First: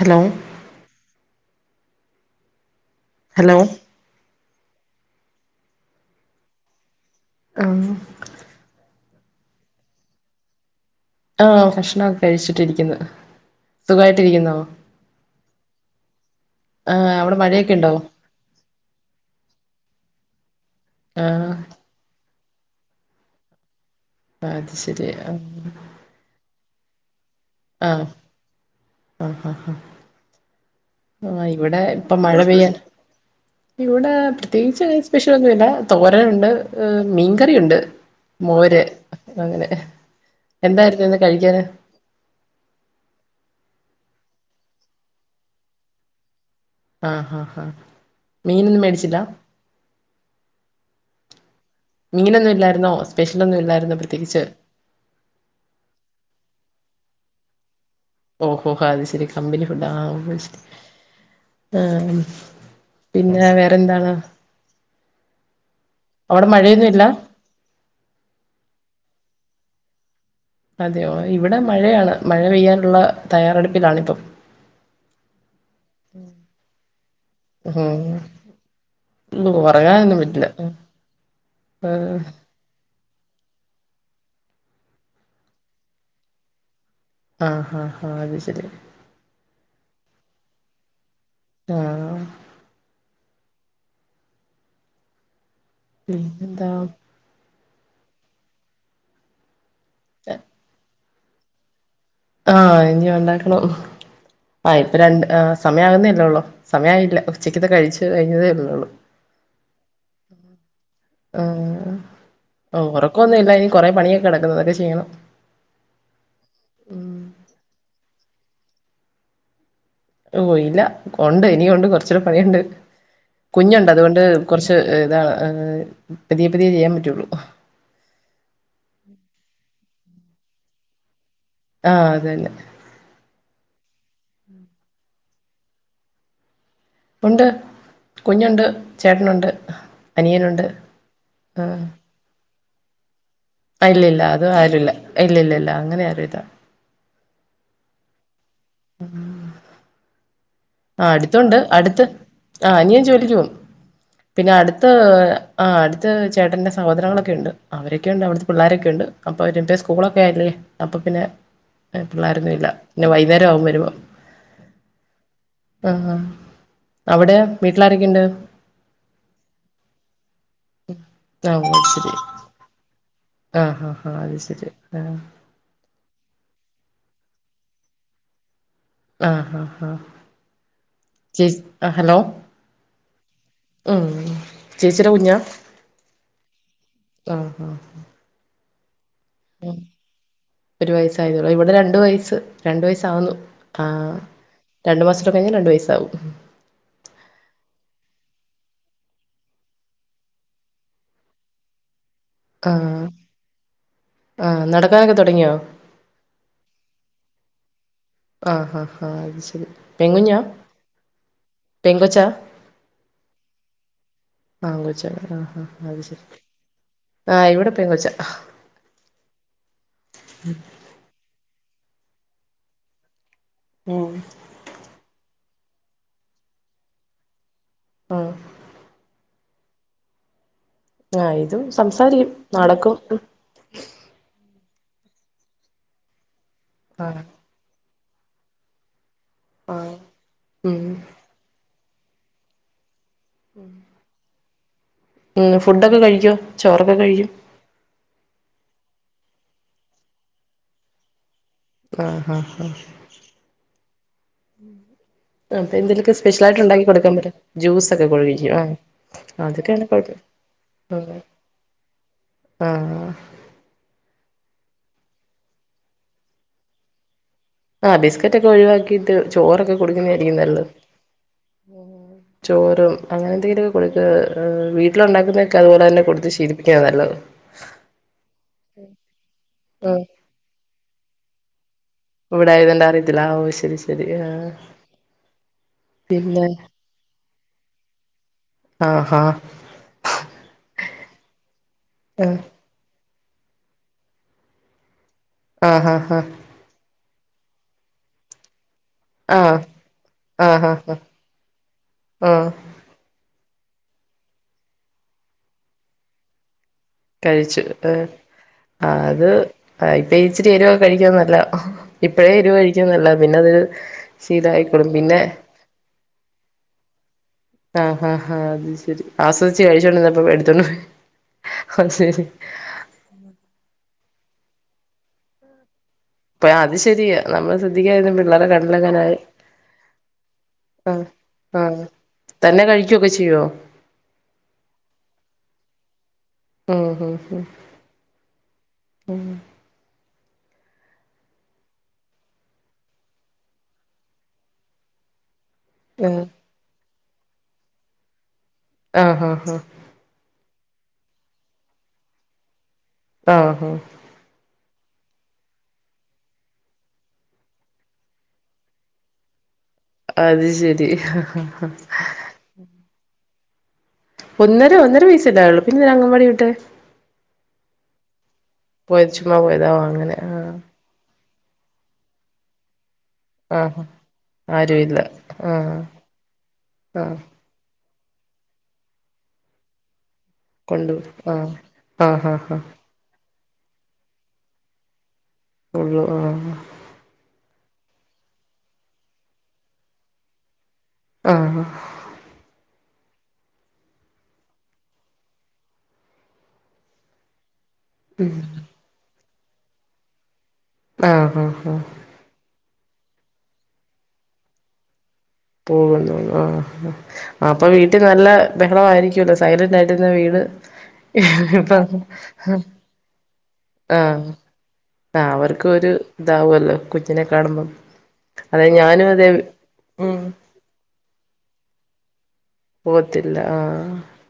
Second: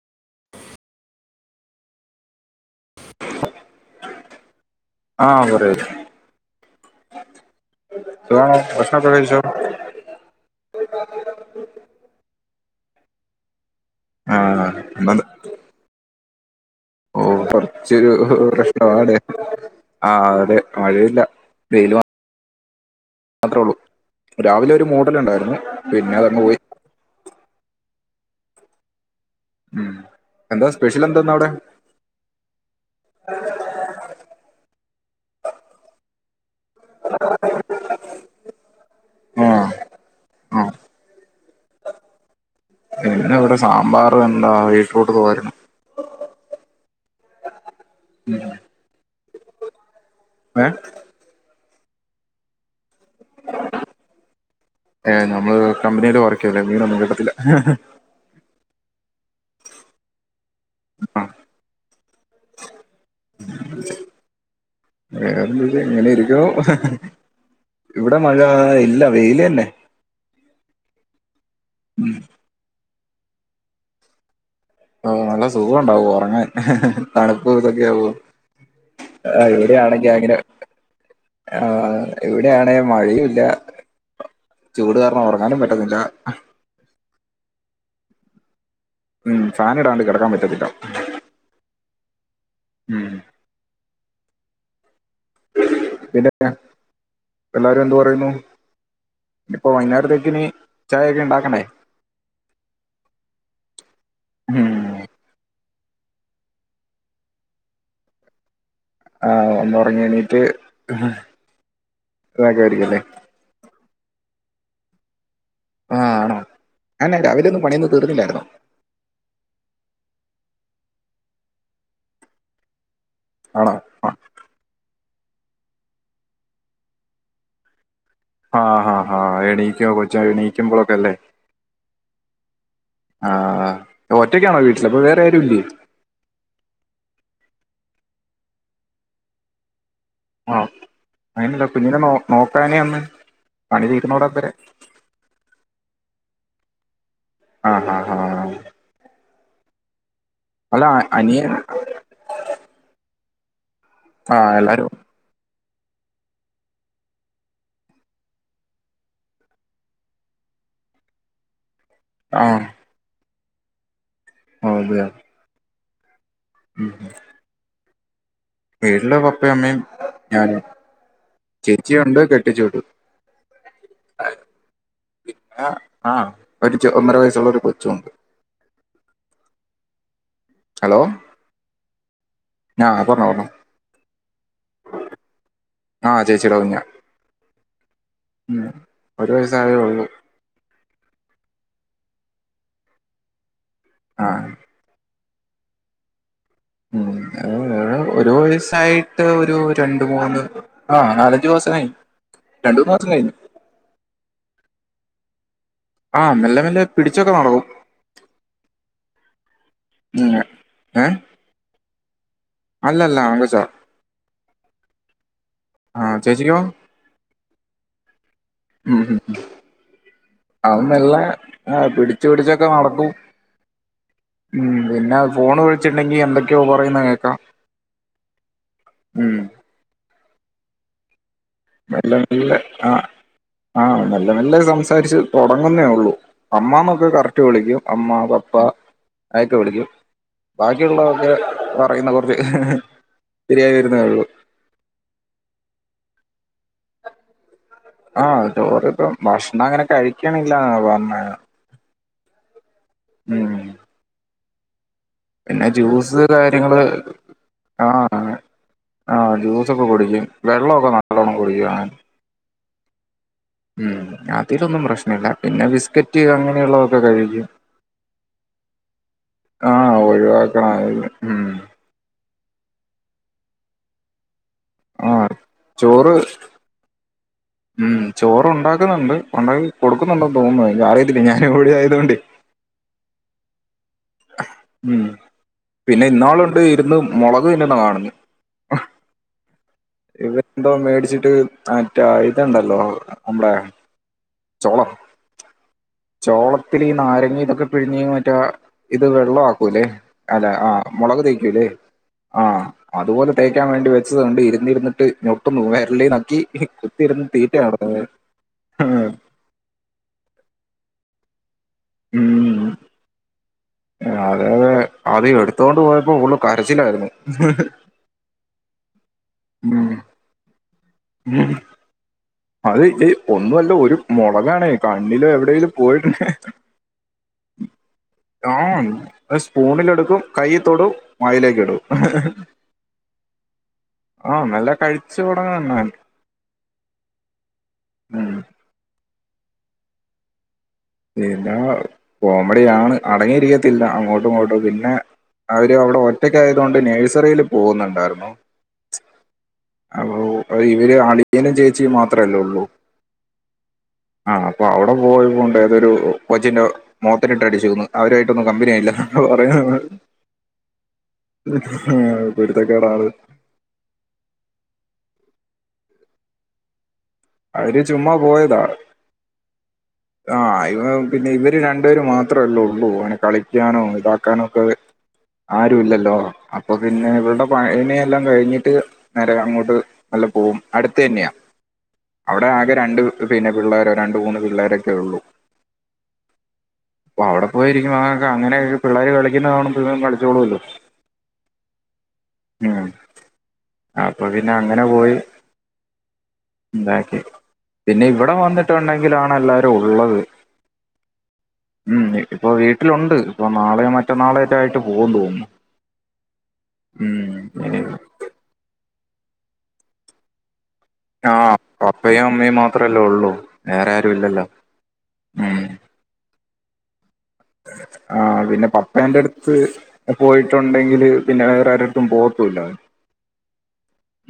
Hello hello ആ പറയു ആഹ ഇന്ന് എന്ത് കഴിച്ചു ആഹ ഭക്ഷണംൊക്കെ കഴിച്ചിട്ടിരിക്കുന്നു സുഖായിട്ടിരിക്കുന്നോ ആഹ നല്ലത് ആഹ് ഓ അവിടെ മഴയൊക്കെ ഉണ്ടോ കൊറച്ചൊരു പ്രശ്നം ആണ് ആ അതെ മഴയില്ല ആഹ് വെയില് മാത്രേ ഉള്ളൂ അത് രാവിലെ ഒരു ശരി മോഡല ആഹ് ഉണ്ടായിരുന്നു പിന്നെ അതങ്ങ് പോയി ആഹ ഉം എന്താ സ്പെഷ്യൽ എന്താന്ന് അവിടെ ആഹ് ഇവിടെ ഇപ്പം മഴ പെയ്യാൻ ഇവിടെ പ്രത്യേ [unintelligible] സ്പെഷ്യൽ ഒന്നുല്ല. തോരന് ഉണ്ട് ഏഹ് മീൻകറിയുണ്ട്. മോര് ആ അങ്ങനെ. ആ എന്തായിരുന്നുന്ന് കഴിക്കാന്? പ്പെവെന്താ വീറ്റ്റൂട്ട് തോരനും ആഹ് അഹ് അഹ് മീനൊന്നും മേടിച്ചില്ലാ ഏഹ് മീനൊന്നും ഇല്ലാരുന്നോ ഏഹ് നമ്മള് കമ്പനില് വർക്കെയുവല്ലേ മീനൊന്നും കിട്ട ത്തില്ലാ കമ്പിനി ഫുഡാ ആഹ് [unintelligible] ആ, ആഹ് പിന്നെ വേറെന്താണ് വേറെന്ത് ഇങ്ങനെ അവടെ ഇരിക്കുന്നു മഴയൊന്നുവില്ലാ വെയിലന്നെ അതെയോ ഇവടെ മഴയാണ് മഴ പെയ്യാനോള്ള തയ്യാറെടുപ്പിലാണിപ്പം ആഹ്‌ നല്ല സുഖം ഒണ്ടാവും ഒറങ്ങാൻ തണുപ്പും ഇതൊക്കെയാവുമ്പോ ഉം ഏഹ് ഇവിടെയാണെങ്കി ഉറങ്ങാനൊന്നും അങ്ങനെ പറ്റില്ല ആഹ് ഇവിടെയാണെ മഴയു ല്ലാ ചൂട് കാരണം ഒറങ്ങാനും പറ്റത്തില്ല ആഹ് ഹാ ഹാ അത് ശെരി ഉം ഫാന് ഇടാണ്ട് കെടക്കാൻ പറ്റത്തില്ല ആഹ് ഉം പിന്നെ പിന്നെന്താ? എല്ലാരും എന്ത് പറയുന്നു? ഇപ്പോ വൈന്നേരത്തേക്കിനി ചായൊക്കെ ണ്ടാക്കണെ ആ ഇനി ഒണ്ടാക്കണം ആ ഉം ഇപ്പൊ രണ്ട് ആ സമയാകുന്നല്ലേ ഉള്ളൂ സമയായില്ല ഉച്ചക്കത്തെ കഴിച്ച് കഴിഞ്ഞതല്ലേ ഉള്ളൂ ആ ഒന്നൊറങ്ങി എണീറ്റ് ആ ഇതാക്കുമായിരിക്കും അല്ലേ? ഒറക്കൊന്നുല്ല ഇനി കൊറെ പണിയാ കെടക്കുന്നത് അതൊക്കെ ചെയ്യണം ആഹ് അ എന്നാ രാവിലൊന്നും പണിയൊന്നും തീർന്നില്ലായിരുന്നോ ഓ ഇല്ല കൊണ്ട് ഇനി ഒണ്ട് കൊറച്ചൂടെ പണിയുണ്ട് ആണോ? കുഞ്ഞുണ്ട് അതോണ്ട് കൊർച്ച് ഇതാ ഏ പതിയേ പതിയേ ചെയ്യാൻ പറ്റുള്ളു ആഹ് ഹാ ഹാ എണീക്കോ കൊ എണീക്കുമ്പോഴൊക്കെ അല്ലേ ആ അതന്നെ ആഹ് ഒറ്റക്കാണോ വീട്ടില് അപ്പൊ വേറെ ആരും ഇല്ലേ? ഒണ്ട് കുഞ്ഞോണ്ട് ചേട്ടനൊണ്ട് ആഹ് അങ്ങനെയല്ലാ കുഞ്ഞിനെ നോ നോ ക്കാനെ ഒന്ന് പണി ഇല്ല ഇല്ല തീർന്നോടം അത് വരെ ആരുല്ല ഇല്ലില്ലല്ല അങ്ങനെയാരു ഇല്ല ആഹ് ആഹ് ആഹ് അല്ല ആഹ് അനിയൻ അടുത്തൊണ്ട് അടുത്ത് ആഹ് അനിയൻ ജോലിക്ക് പോകും ആഹ് പിന്നെ അടുത്ത് എല്ലാരും ആഹ് അടുത്ത് ചേട്ടന്റെ സഹോദരങ്ങളൊക്കെ ഒണ്ട് അവരൊക്കെ ഒണ്ട്‌ അവിടെ പിള്ളേരൊക്കെ ഒണ്ട് അപ്പൊ അവര് ഇപ്പ സ്കൂളൊക്കെ ആയില്ലേ അപ്പൊ പിന്നെ പിളേരൊന്നും ഇല്ല പിന്നെ വൈ കുന്നേരം ആവും വരുമ്പോ ആഹ് അതെയാ ആഹ് ആഹ് അവിടെ മി വീട്ടിൽ ആരൊക്കെണ്ട് വീട്ടില് പപ്പയും അമ്മയും ഞാനും ആഹ് ഓ അത് ചേച്ചി ശരി ഒണ്ട് കെട്ടിച്ചു വിട്ടു ആഹ് ആഹ് ആഹ് അത് ശരി ആഹ് പിന്നെ ആ ഒരു ഒന്നര വയസ്സുള്ള ഒരു കൊ ച്ചും ഒണ്ട് ആഹ് ഹാ ഹാ ഹലോ ചേ ആ ഹലോ ആ പറഞ്ഞോ പറഞ്ഞോ ഉം ചേച്ചിടെ കുഞ്ഞാ ആ ചേച്ചിയുടെ കുഞ്ഞാ ആഹ് ഹാ ഉം ഒരു വയസായേ ഒള്ളൂ സായത്തെ ഒള്ളോ ഇവിടെ രണ്ട് വയസ്സ് രണ്ടു വയസ്സാവുന്നു ആഹ് ആ രണ്ട് മാസം കഴിഞ്ഞാ രണ്ട് വയസ്സാവും ഉം ഏഹ് ഒരു വയസായിട്ട് ഒരു രണ്ട് മൂന്ന് ആഹ് നാലഞ്ചു മാസായി ആഹ് ആഹ് നട ക്കാനൊക്കെ തൊടങ്ങിയോ ആഹ് മെല്ലെ മെല്ലെ പിടിച്ചൊക്കെ നടക്കും ആഹ് ഹാ ഹാ അത് ശെരി ഉം പെങ്ങുഞ്ഞാ ഏ പെങ്കൊച്ചാ അല്ലല്ല ആങ്കൊച്ച ആങ്കൊച്ചാ ആഹ് അത് ശെരി ആഹ് ഇവിടെ പെങ്കൊച്ച അവൻ മെല്ലെ ആഹ് പിടി പിടിച്ചൊക്കെ നടക്കും ഉം ഉം പിന്നെ ഫോൺ വച്ചുണ്ടെങ്കി എന്തൊക്കെയോ പറയുന്നത് കേൾക്കാം ആഹ് ഉം ആയി നല്ല നല്ല ആ ആ നല്ല നല്ല സം സംസാരിച്ച് തുടങ്ങുന്നേ ഒള്ളൂ അമ്മമന്നൊക്കെ ആഹ് കററ്റ് വിളിക്കും അമ്മാ പപ്പാ അയക്കെ വിളിക്കും ആഹ് ഉം ബാക്കിയുള്ളതൊക്കെ വ പറയുന്ന കുറച്ച് ശരിയായി വരുന്നേഒള്ളൂ ഉം ഫുഡൊക്കെ കഴിക്കോ ചോറൊക്കെ കഴികോ ആ ചോറ് ഇപ്പ ഭക്ഷ്ണം അങ്ങനെ കഴിക്കണില്ല പറ്ണേ ആഹ് ഹ ഹാ ഉം പിന്നെ ജ്യൂസ് കാര്യങ്ങള് കൊടുക്കാൻ പറ്റും ആ ജ്യൂസൊക്കെ [unintelligible] കുഴക്കും ആഹ് ആ ജ്യൂസൊക്കെ അതൊക്കെയാണ് കുഴപ്പം കുടിക്കും വെള്ളമൊക്കെ നല്ലോണ്ണം കുടിക്കും അങ്ങനെ ആ ഉം അതിലൊന്നും പ്രശ്നഇല്ല പിന്നെ ബിസ്ക്കറ്റ് അങ്ങനെയുള്ളതൊക്കെ കഴിക്കും ആ ബിസ്കറ്റ് ഒക്കെ ഒഴിവാക്കിട്ട് ആ ചോറൊക്കെ കൊടുക്കുന്നയിരിക്കും നല്ലത് ഒഴിവാക്കണം അത് ഉം ആ ചോറും അങ്ങനെ എന്തെങ്കിലുമൊക്കെ കൊട്ക്ക് ആ ആ വീട്ടിലുണ്ടാക്കുന്നയൊക്കെ അതുപോലെ തന്നെ ചോറ് കൊടുത്ത് ശീലിപ്പിക്കുന്നതാ നല്ലത് ഉം ചോറ ഉണ്ടാക്കുന്നുണ്ട് ഉണ്ടാക്കി കൊടുക്കുന്നുണ്ടെന്ന് തോന്നുന്ന് എന്ക്ക് അറിയത്തില്ല ഞാന് എവിടെയാ ഇവിടായത് കൊണ്ട് അറിയത്തില്ല ആ ഓ ശരി ശ ഉം പിന്നെ ഇന്നാളുണ്ട് ഇരുന്ന് മുളക് തിന്നുന്ന കാണുന്ന് ആഹ് ഇവ എന്തോ മേടി ച്ചിട്ട് മറ്റേ ആഹ് ഇതണ്ടല്ലോ മ്മളെ ചോളം ആഹ് ആഹ് ചോളത്തില് ഈ നാര് ഇനി ഇതൊക്കെ പിഴിഞ് മറ്റാ ഇത് ആഹ് വെള്ളം ആക്കൂല്ലേ ആഹ് അല്ല ആഹ് ആ ആഹ് മുളക് തേക്കൂല്ലേ ആ ആഹ് അതുപോലെ ട്ടേക്കാൻ വേണ്ടി വെച്ചത് കൊണ്ട് ഇരുന്നിരുന്നിട്ട് മുട്ടൊന്നു വെരളി നക്കി കുത്തിയിരുന്ന് തീറ്റ കഴിച്ചു ങേ നടന്നത് അത് ആ ഇപ്പ ഇച്ചിരി എരുവൊക്കെ കഴിക്കുന്ന നല്ലതാ ഉം ഇപ്പഴേ എരുവ്കഴിക്ക്ന്നത് നല്ലതാ പിന്നത് അതെ അതെ അത് എടുത്തോണ്ട് പോയപ്പോ ഫുളള് കരച്ചിലായിരുന്നു ആഹ് ആഹ് ആഹ് അത് ശരി ആസ്വദിച്ചു ഉം കഴിച്ചോണ്ട്ന്നപ്പോ എടുത്തോണ്ട് പോയി ഉം ഹ്.. അത് ശരി അത് ഇച്ച് ഒന്നു അല്ല ഒരു മുളകാണേ കണ്ണിലും എവിടേലും പോയിട്ടു അപ്പ അത് ശരിയാ നമ്മള് ശ്രദ്ധിക്കാതിരുന്ന പിള്ളേരെ ആഹ്... കണ്ണിലെങ്ങാനായി അത് സ്പൂണിലെടുക്കും കൈയ്യിതൊടും ആഹ് വായിലേക്കിടും ആഹ് തന്നെ കഴിക്കുവൊക്കെ ചെയ്യുവോ ആഹ് നല്ല കഴിച്ചോടാ ഉം ഉം ഉം ഉം പിന്നാ കോമഡിയാണ് അടങ്ങിയിരിക്കത്തില്ല അങ്ങോട്ടും ഇങ്ങോട്ടും പിന്നെ അവര് അവടെ ഉം ഒറ്റക്കായതുകൊണ്ട് നേഴ്സ് [unintelligible] പോവുന്നുണ്ടായിര്ന്നോ ആഹ ഹ അ ഇവര് അളിയനും ചേച്ചിയും മാത്രല്ലേ ഉള്ളൂ ആഹ ആ അപ്പൊ അവിടെ പോയിങ്ങോണ്ട് ഇതൊരു കൊച്ചിൻ്റെ മോന്ത കിട്ടട്ടിച്ചൂന്ന് അവരു ആയിട്ടൊന്നും കമ്പിനിയായില്ല പറയുന്ന അത് ശരി [unintelligible] ഉം കുരുത്തക്കേടാണ് ഒന്നര ഒന്നര വയസ് അല്ലേ ആയുള്ളൂ പിന്നെ എന്തിനാ അങ്ങൻ വാടി വിട്ടെ അവര് ചുമ്മാ പോയതാ ചുമ്മാ പോയതാ ഓ അങ്ങനെ ആ ആഹ് [unintelligible] പിന്നെ ഇവര് രണ്ടേരും മാത്രല്ലേ ഉള്ളൂ [unintelligible] ആഹ് കളിക്കാനോ ഇതാക്കാനോ ഒക്കെ ആരും ഇല്ല ആഹ് ആരുല്ലല്ലോ അപ്പൊ പിന്നെ ആഹ് ഇവള്ടെ പ്രായ എല്ലാം കഴിഞ്ഞിട്ട് നേരെ അങ്ങോട്ട് അല്ല പോവും കൊണ്ടു അടുത്തന്നെയാ ആഹ് ആഹ് അവടെ ആഹ് ആഹ് ആകെ രണ്ട് പിന്നെ പിള്ളേരോ രണ്ടു മൂന്ന് പിള്ളേരെ [unintelligible] ഉള്ളൂ ഉള്ളു ആ ഹാ അപ്പൊ അവിടെ പോയിരിക്കും അങ്ങൊക്കെ അങ്ങനെയെക്കെ പിള്ളേര് കളിക്കുന്ന കാണുമ്പോൾ ഇവനും കളിച്ചോളു അല്ലോ ആഹ ഉം അപ്പൊ പിന്നെ അങ്ങനെ പോയി എന്താക്കി പിന്നെ ഇവടെ വന്നിട്ടുണ്ടെങ്കിലാ നല്ല ഉള്ളത് ആഹ് ആഹ് ആഹ്- വീട്ടില് ഒണ്ട് ഇപ്പോ നാളെ മറ്റന്നാളോ ഒക്കെ ആയിട്ടേ പോവ്ള്ളൂ- പോകുന്നു ആ അപ്പോ ഉം വീട്ടിൽ നല്ല ബഹളവായിരിക്കും ലോ സൈലന്റ് ആയിട്ടരുന്ന വീട് ആ ഇപ്പ ആഹ് പപ്പയും അമ്മയും മാത്രല്ലേ ഉള്ളു ആഹ് ആ അവർക്ക് ഒരു ദാ ആവ്വല്ലോ കു ആ പിന്നെ പപ്പേൻ്റെ അതെ അടുത്ത് ഉം പോയിട്ടുണ്ടെങ്കില് പിന്നെ വേറാരു ത്തും പോവ പോവത്തില്ല ആ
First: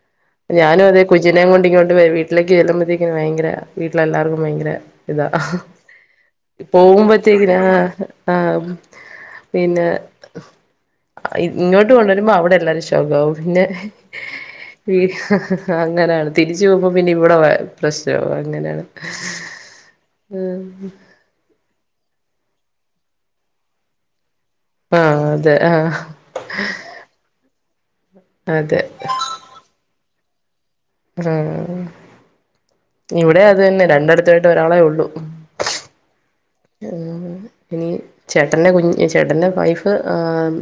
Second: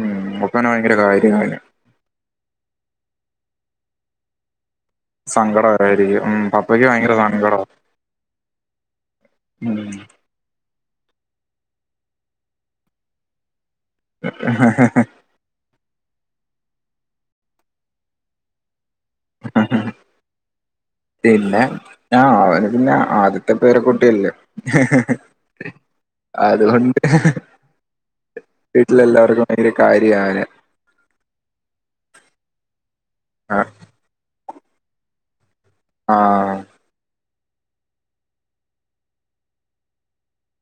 ഉം പപ്പന് ഞാനും ഭയങ്കര അതെ കുഞ്ഞിനെം കാര്യമാണ് കൊണ്ടിങ്ങോട്ട് വര് വീട്ടിലേക്ക് ചെല്ലുമ്പോത്തേക്ക വയങ്കര വീട്ടിലെല്ലാർക്കും ഭയങ്കര ഇതാ സങ്കടമായിരിക്കും ഉം പപ്പയ്ക്ക് ഭയങ്കര പോകുമ്പോത്തേക്കിന സങ്കടം ആ ആ പിന്നെ ഉം ഇങ്ങോട്ട് കൊണ്ടരുമ്പോ അവിടെ എല്ലാരും ശ് ശോകാവും പിന്നെ- വീ അങ്ങനാണ് തിരിച്ചു പോവൂമ്പോ പിന്നെ ഇവടെ പ്രശ്നമാവും അങ്ങനെയാണ് ഏഹ് ആ അവന് പിന്നെ ആദ്യത്തെ പേരക്കുട്ടിയല്ലേ? ആഹ് അതെ ആഹ് അതുകൊണ്ട് അതെ വീട്ടിലെല്ലാവർക്കും ഭയങ്കര കാര്യ ര്യാവനെ ആ ആ ഇവിടെ ആഹ് അതന്നെ രണ്ടടത്ത- ഒരാളേ ഉള്ളൂ ആ ഇനി ചേട്ടന്റെ കുഞ്ഞ് ചേട്ടറെ വൈഫ് ഏഹ് ഉം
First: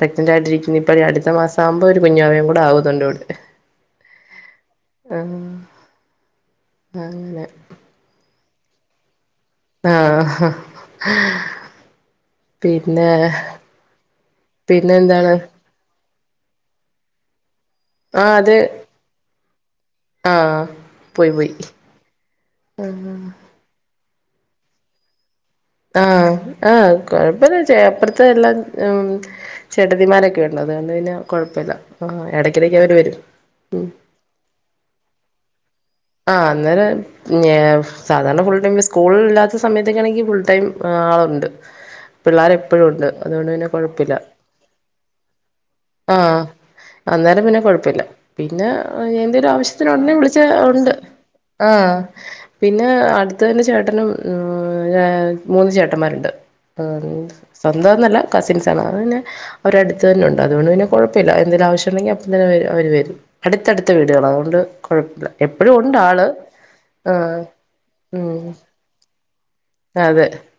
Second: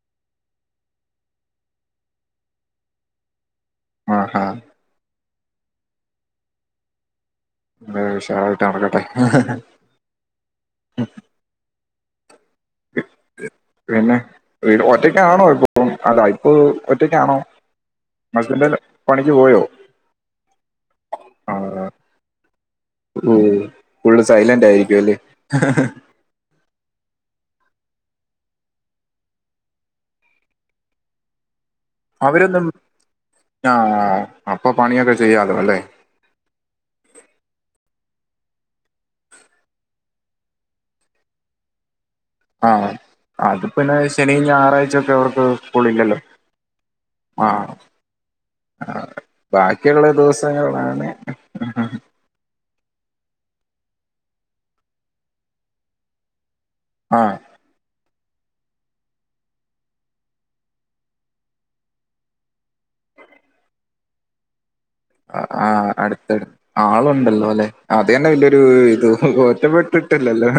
പ്രഗ്നന്റ് ആയിട്ടിരിക്കുന്നു. ഇപ്പഴേ അടുത്ത മാസം ആകുമ്പോ ഒരു കുഞ്ഞുവാവേയും കൂടെ ആവുന്നുണ്ട് ഇവിടെ. ആഹാ ആ അങ്ങനെ ഉഷാറായിട്ട് നടക്കട്ടെ ആ പിന്നെ പിന്നെ എന്താണ് ഒറ്റക്കാണോ ഇപ്പോ അതാ ഇപ്പോ ഒറ്റക്കാണോ? ആ അത് മതിന്റെ പണി പോയോ ആ പോയി പോയി ആ ഓ ഫുള്ള് സൈലന്റായിരിക്കും അല്ലേ ആ ആ കൊഴപ്പല്ലച്ചായ അപ്പർത്തെ എല്ലാം ആം ചേട്ടത്തിമാരൊക്കെയുണ്ട് അതുകൊണ്ട് പിന്നെ കൊഴപ്പല്ല അവരൊന്നും ആ അപ്പൊ പണിയൊക്കെ ചെയ്യാലോ അല്ലേ ആ അന്നേരം ഞാ സാധാരണ ഫുൾടൈം ഈ സ്കൂളില്ലാത്ത സമയത്തൊക്കൊയാണെങ്കി ഫുൾടൈം ആളുണ്ട് പിള്ളാര് ആ എപ്പഴുംണ്ട് അതുകൊണ്ട് അത് പിന്നെ കൊഴപ്പില്ല ശനി ഞായറാഴ്ച ഒക്കെ അവർക്ക് ആ സ്കൂളില്ലല്ലോ അന്നേരം ആ പിന്നെ കൊഴപ്പില്ല പിന്നെ ആ, എന്തേലും ആവശ്യത്തിന് ബാക്കിയുള്ള ഉടനെ വിളിച്ചാ ഉണ്ട് ദിവസങ്ങളാണ് ആ പി പിന്നെ അട്ത്ത്തന്നെ ചേട്ടനും ഉം മൂന്ന് ചേട്ടന്മാരുണ്ട് ആ [unintelligible] സ്വന്തോന്നല്ല കസിൻസാണ് അ പിന്നെ അവരടുത്ത് തന്നെയുണ്ട് അതുകൊണ്ട് പിന്നെ കൊഴപ്പവില്ല എന്തെലും ആവശ്യം ഉണ്ടെങ്കിൽ അപ്പതന്നെ അവര് വരും അടുത്തടുത്ത വീടുകളാ അതുകൊണ്ട് കൊഴപ്പ എപ്പ് ആ അട്ത്തട് ആളുണ്ടല്ലോല്ലെ അത് തന്നെ ഉം വല്യൊരു ഇത് അതെ ഒറ്റപ്പെട്ടിട്ടില്ലല്ലോ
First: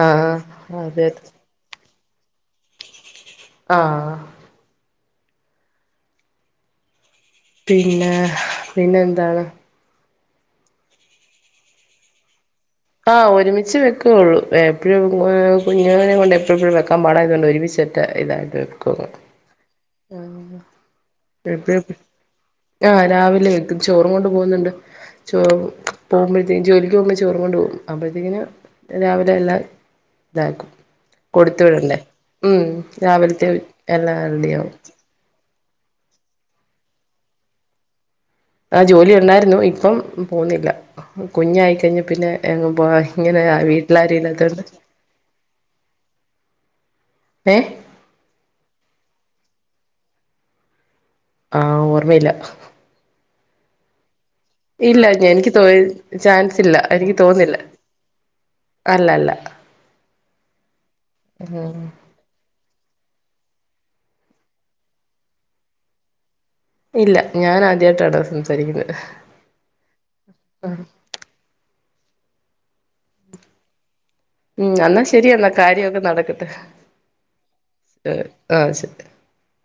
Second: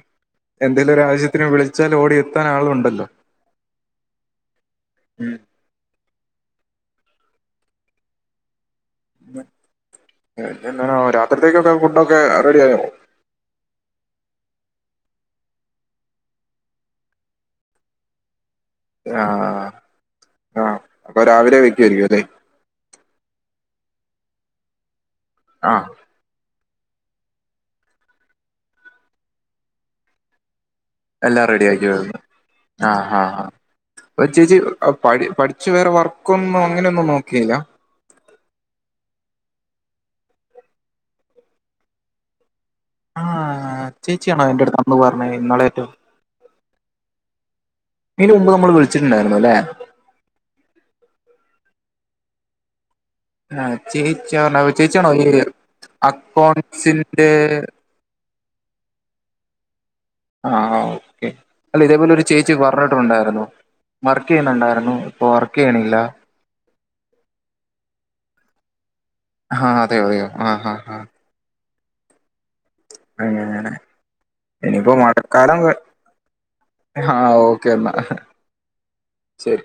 ആഹ് എന്തേലും അതെ ഒരാവശ്യത്തിന് വിളി ച്ചാല് ഓടിയെ ത്താൻ ആളുണ്ടല്ലോ ആഹ് ഉം പിന്നെ പിന്നെന്താണ് പിന്നെന്താണ് രാത്രിത്തേക്കൊക്കെ ഫുഡൊക്കെ റെഡി ആയോ ആ ഒരുമിച്ച് വെക്കാെള്ളൂ ഏ എപ്പഴും ഏ കുഞ്ഞാവനെം കൊണ്ട് എപ്പഴെപ്പോഴും വെക്കാൻ പാടായത് കൊണ്ട് ഒരുമിച്ചൊറ്റ ഇതായിട്ട് വെ ആ ആ പ്പൊ രാവിലെ എപ്പോഴും വെക്കുവായിരിക്കും അല്ലെ ആഹ് രാവിലെ വെക്കും ചോറും കൊണ്ട്പോക്ന്ന്ണ്ട് ചോറ് ആ പോവുമ്പഴെ [unintelligible] ജോലിക്ക് പോകുമ്പോ ചോറും കൊണ്ട് പോകും അപ്പോഴത്തേക്ക്നു രാവിലെ എല്ലാം താക്കും എല്ലാം റെഡിയാക്കി വരുന്നു രാവിലത്തെ ആ എല്ലാം പ്പ ചേച്ചി റെഡിയാവും പടി പടി ച്ച് വേറെ വർക്കൊന്നും അങ്ങനെയൊന്നും നോക്കിയില്ല ആ ജോലിയുണ്ടായ്രുന്നു ഇപ്പം പോകുന്നില്ല കുഞ്ഞായിക്കഴിഞ്ഞെ പിന്നെ എങ്ങും പോ ആ ഇങ്ങനെ വീട്ടിലാരും ചേച്ചിയാണോ ഇല്ലാത്തോണ്ട് എന്റെടുത്ത് അന്ന് പറഞ്ഞേ ഇന്നളെറ്റോ ഏഹ് ഇയ്നൂമുമ്പ് നമ്മൾ വിളിച്ചി ണ്ടായ്ര്ന്നുല്ലേ ആ ഓർമ്മയില്ല ആ ചേ ഇല്ല എനിക്ക് തോയി ചാൻസ് ഇല്ല എനിക്ക് അക്കൗണ്ട്സിന്റെ തോന്നില്ല അല്ല അല്ല ആഹ് ഓക്കെ അല്ല ഇതേപോലെ ഒരു ചേച്ചി വ റിട്ടുണ്ടായിരുന്നു വർക്ക് ചെയ്യുന്നുണ്ടായിരുന്നു ഇപ്പൊ വർക്ക് ചെയ്യണില്ല ഇല്ല ഞാൻ ആദ്യമായിട്ടാടോ സംസാരിക്കുന്നെ ആഹ് അതേയോ അതേയോ ആഹ് ആഹ് ആഹ് അങ്ങനാണ് ഉം എന്നാ ശരി എന്ന കാര്യൊവൊക്കെ നടക്കട്ടെ ആ ഓക്കെ എന്നാ ആഹ് ശരി ശരി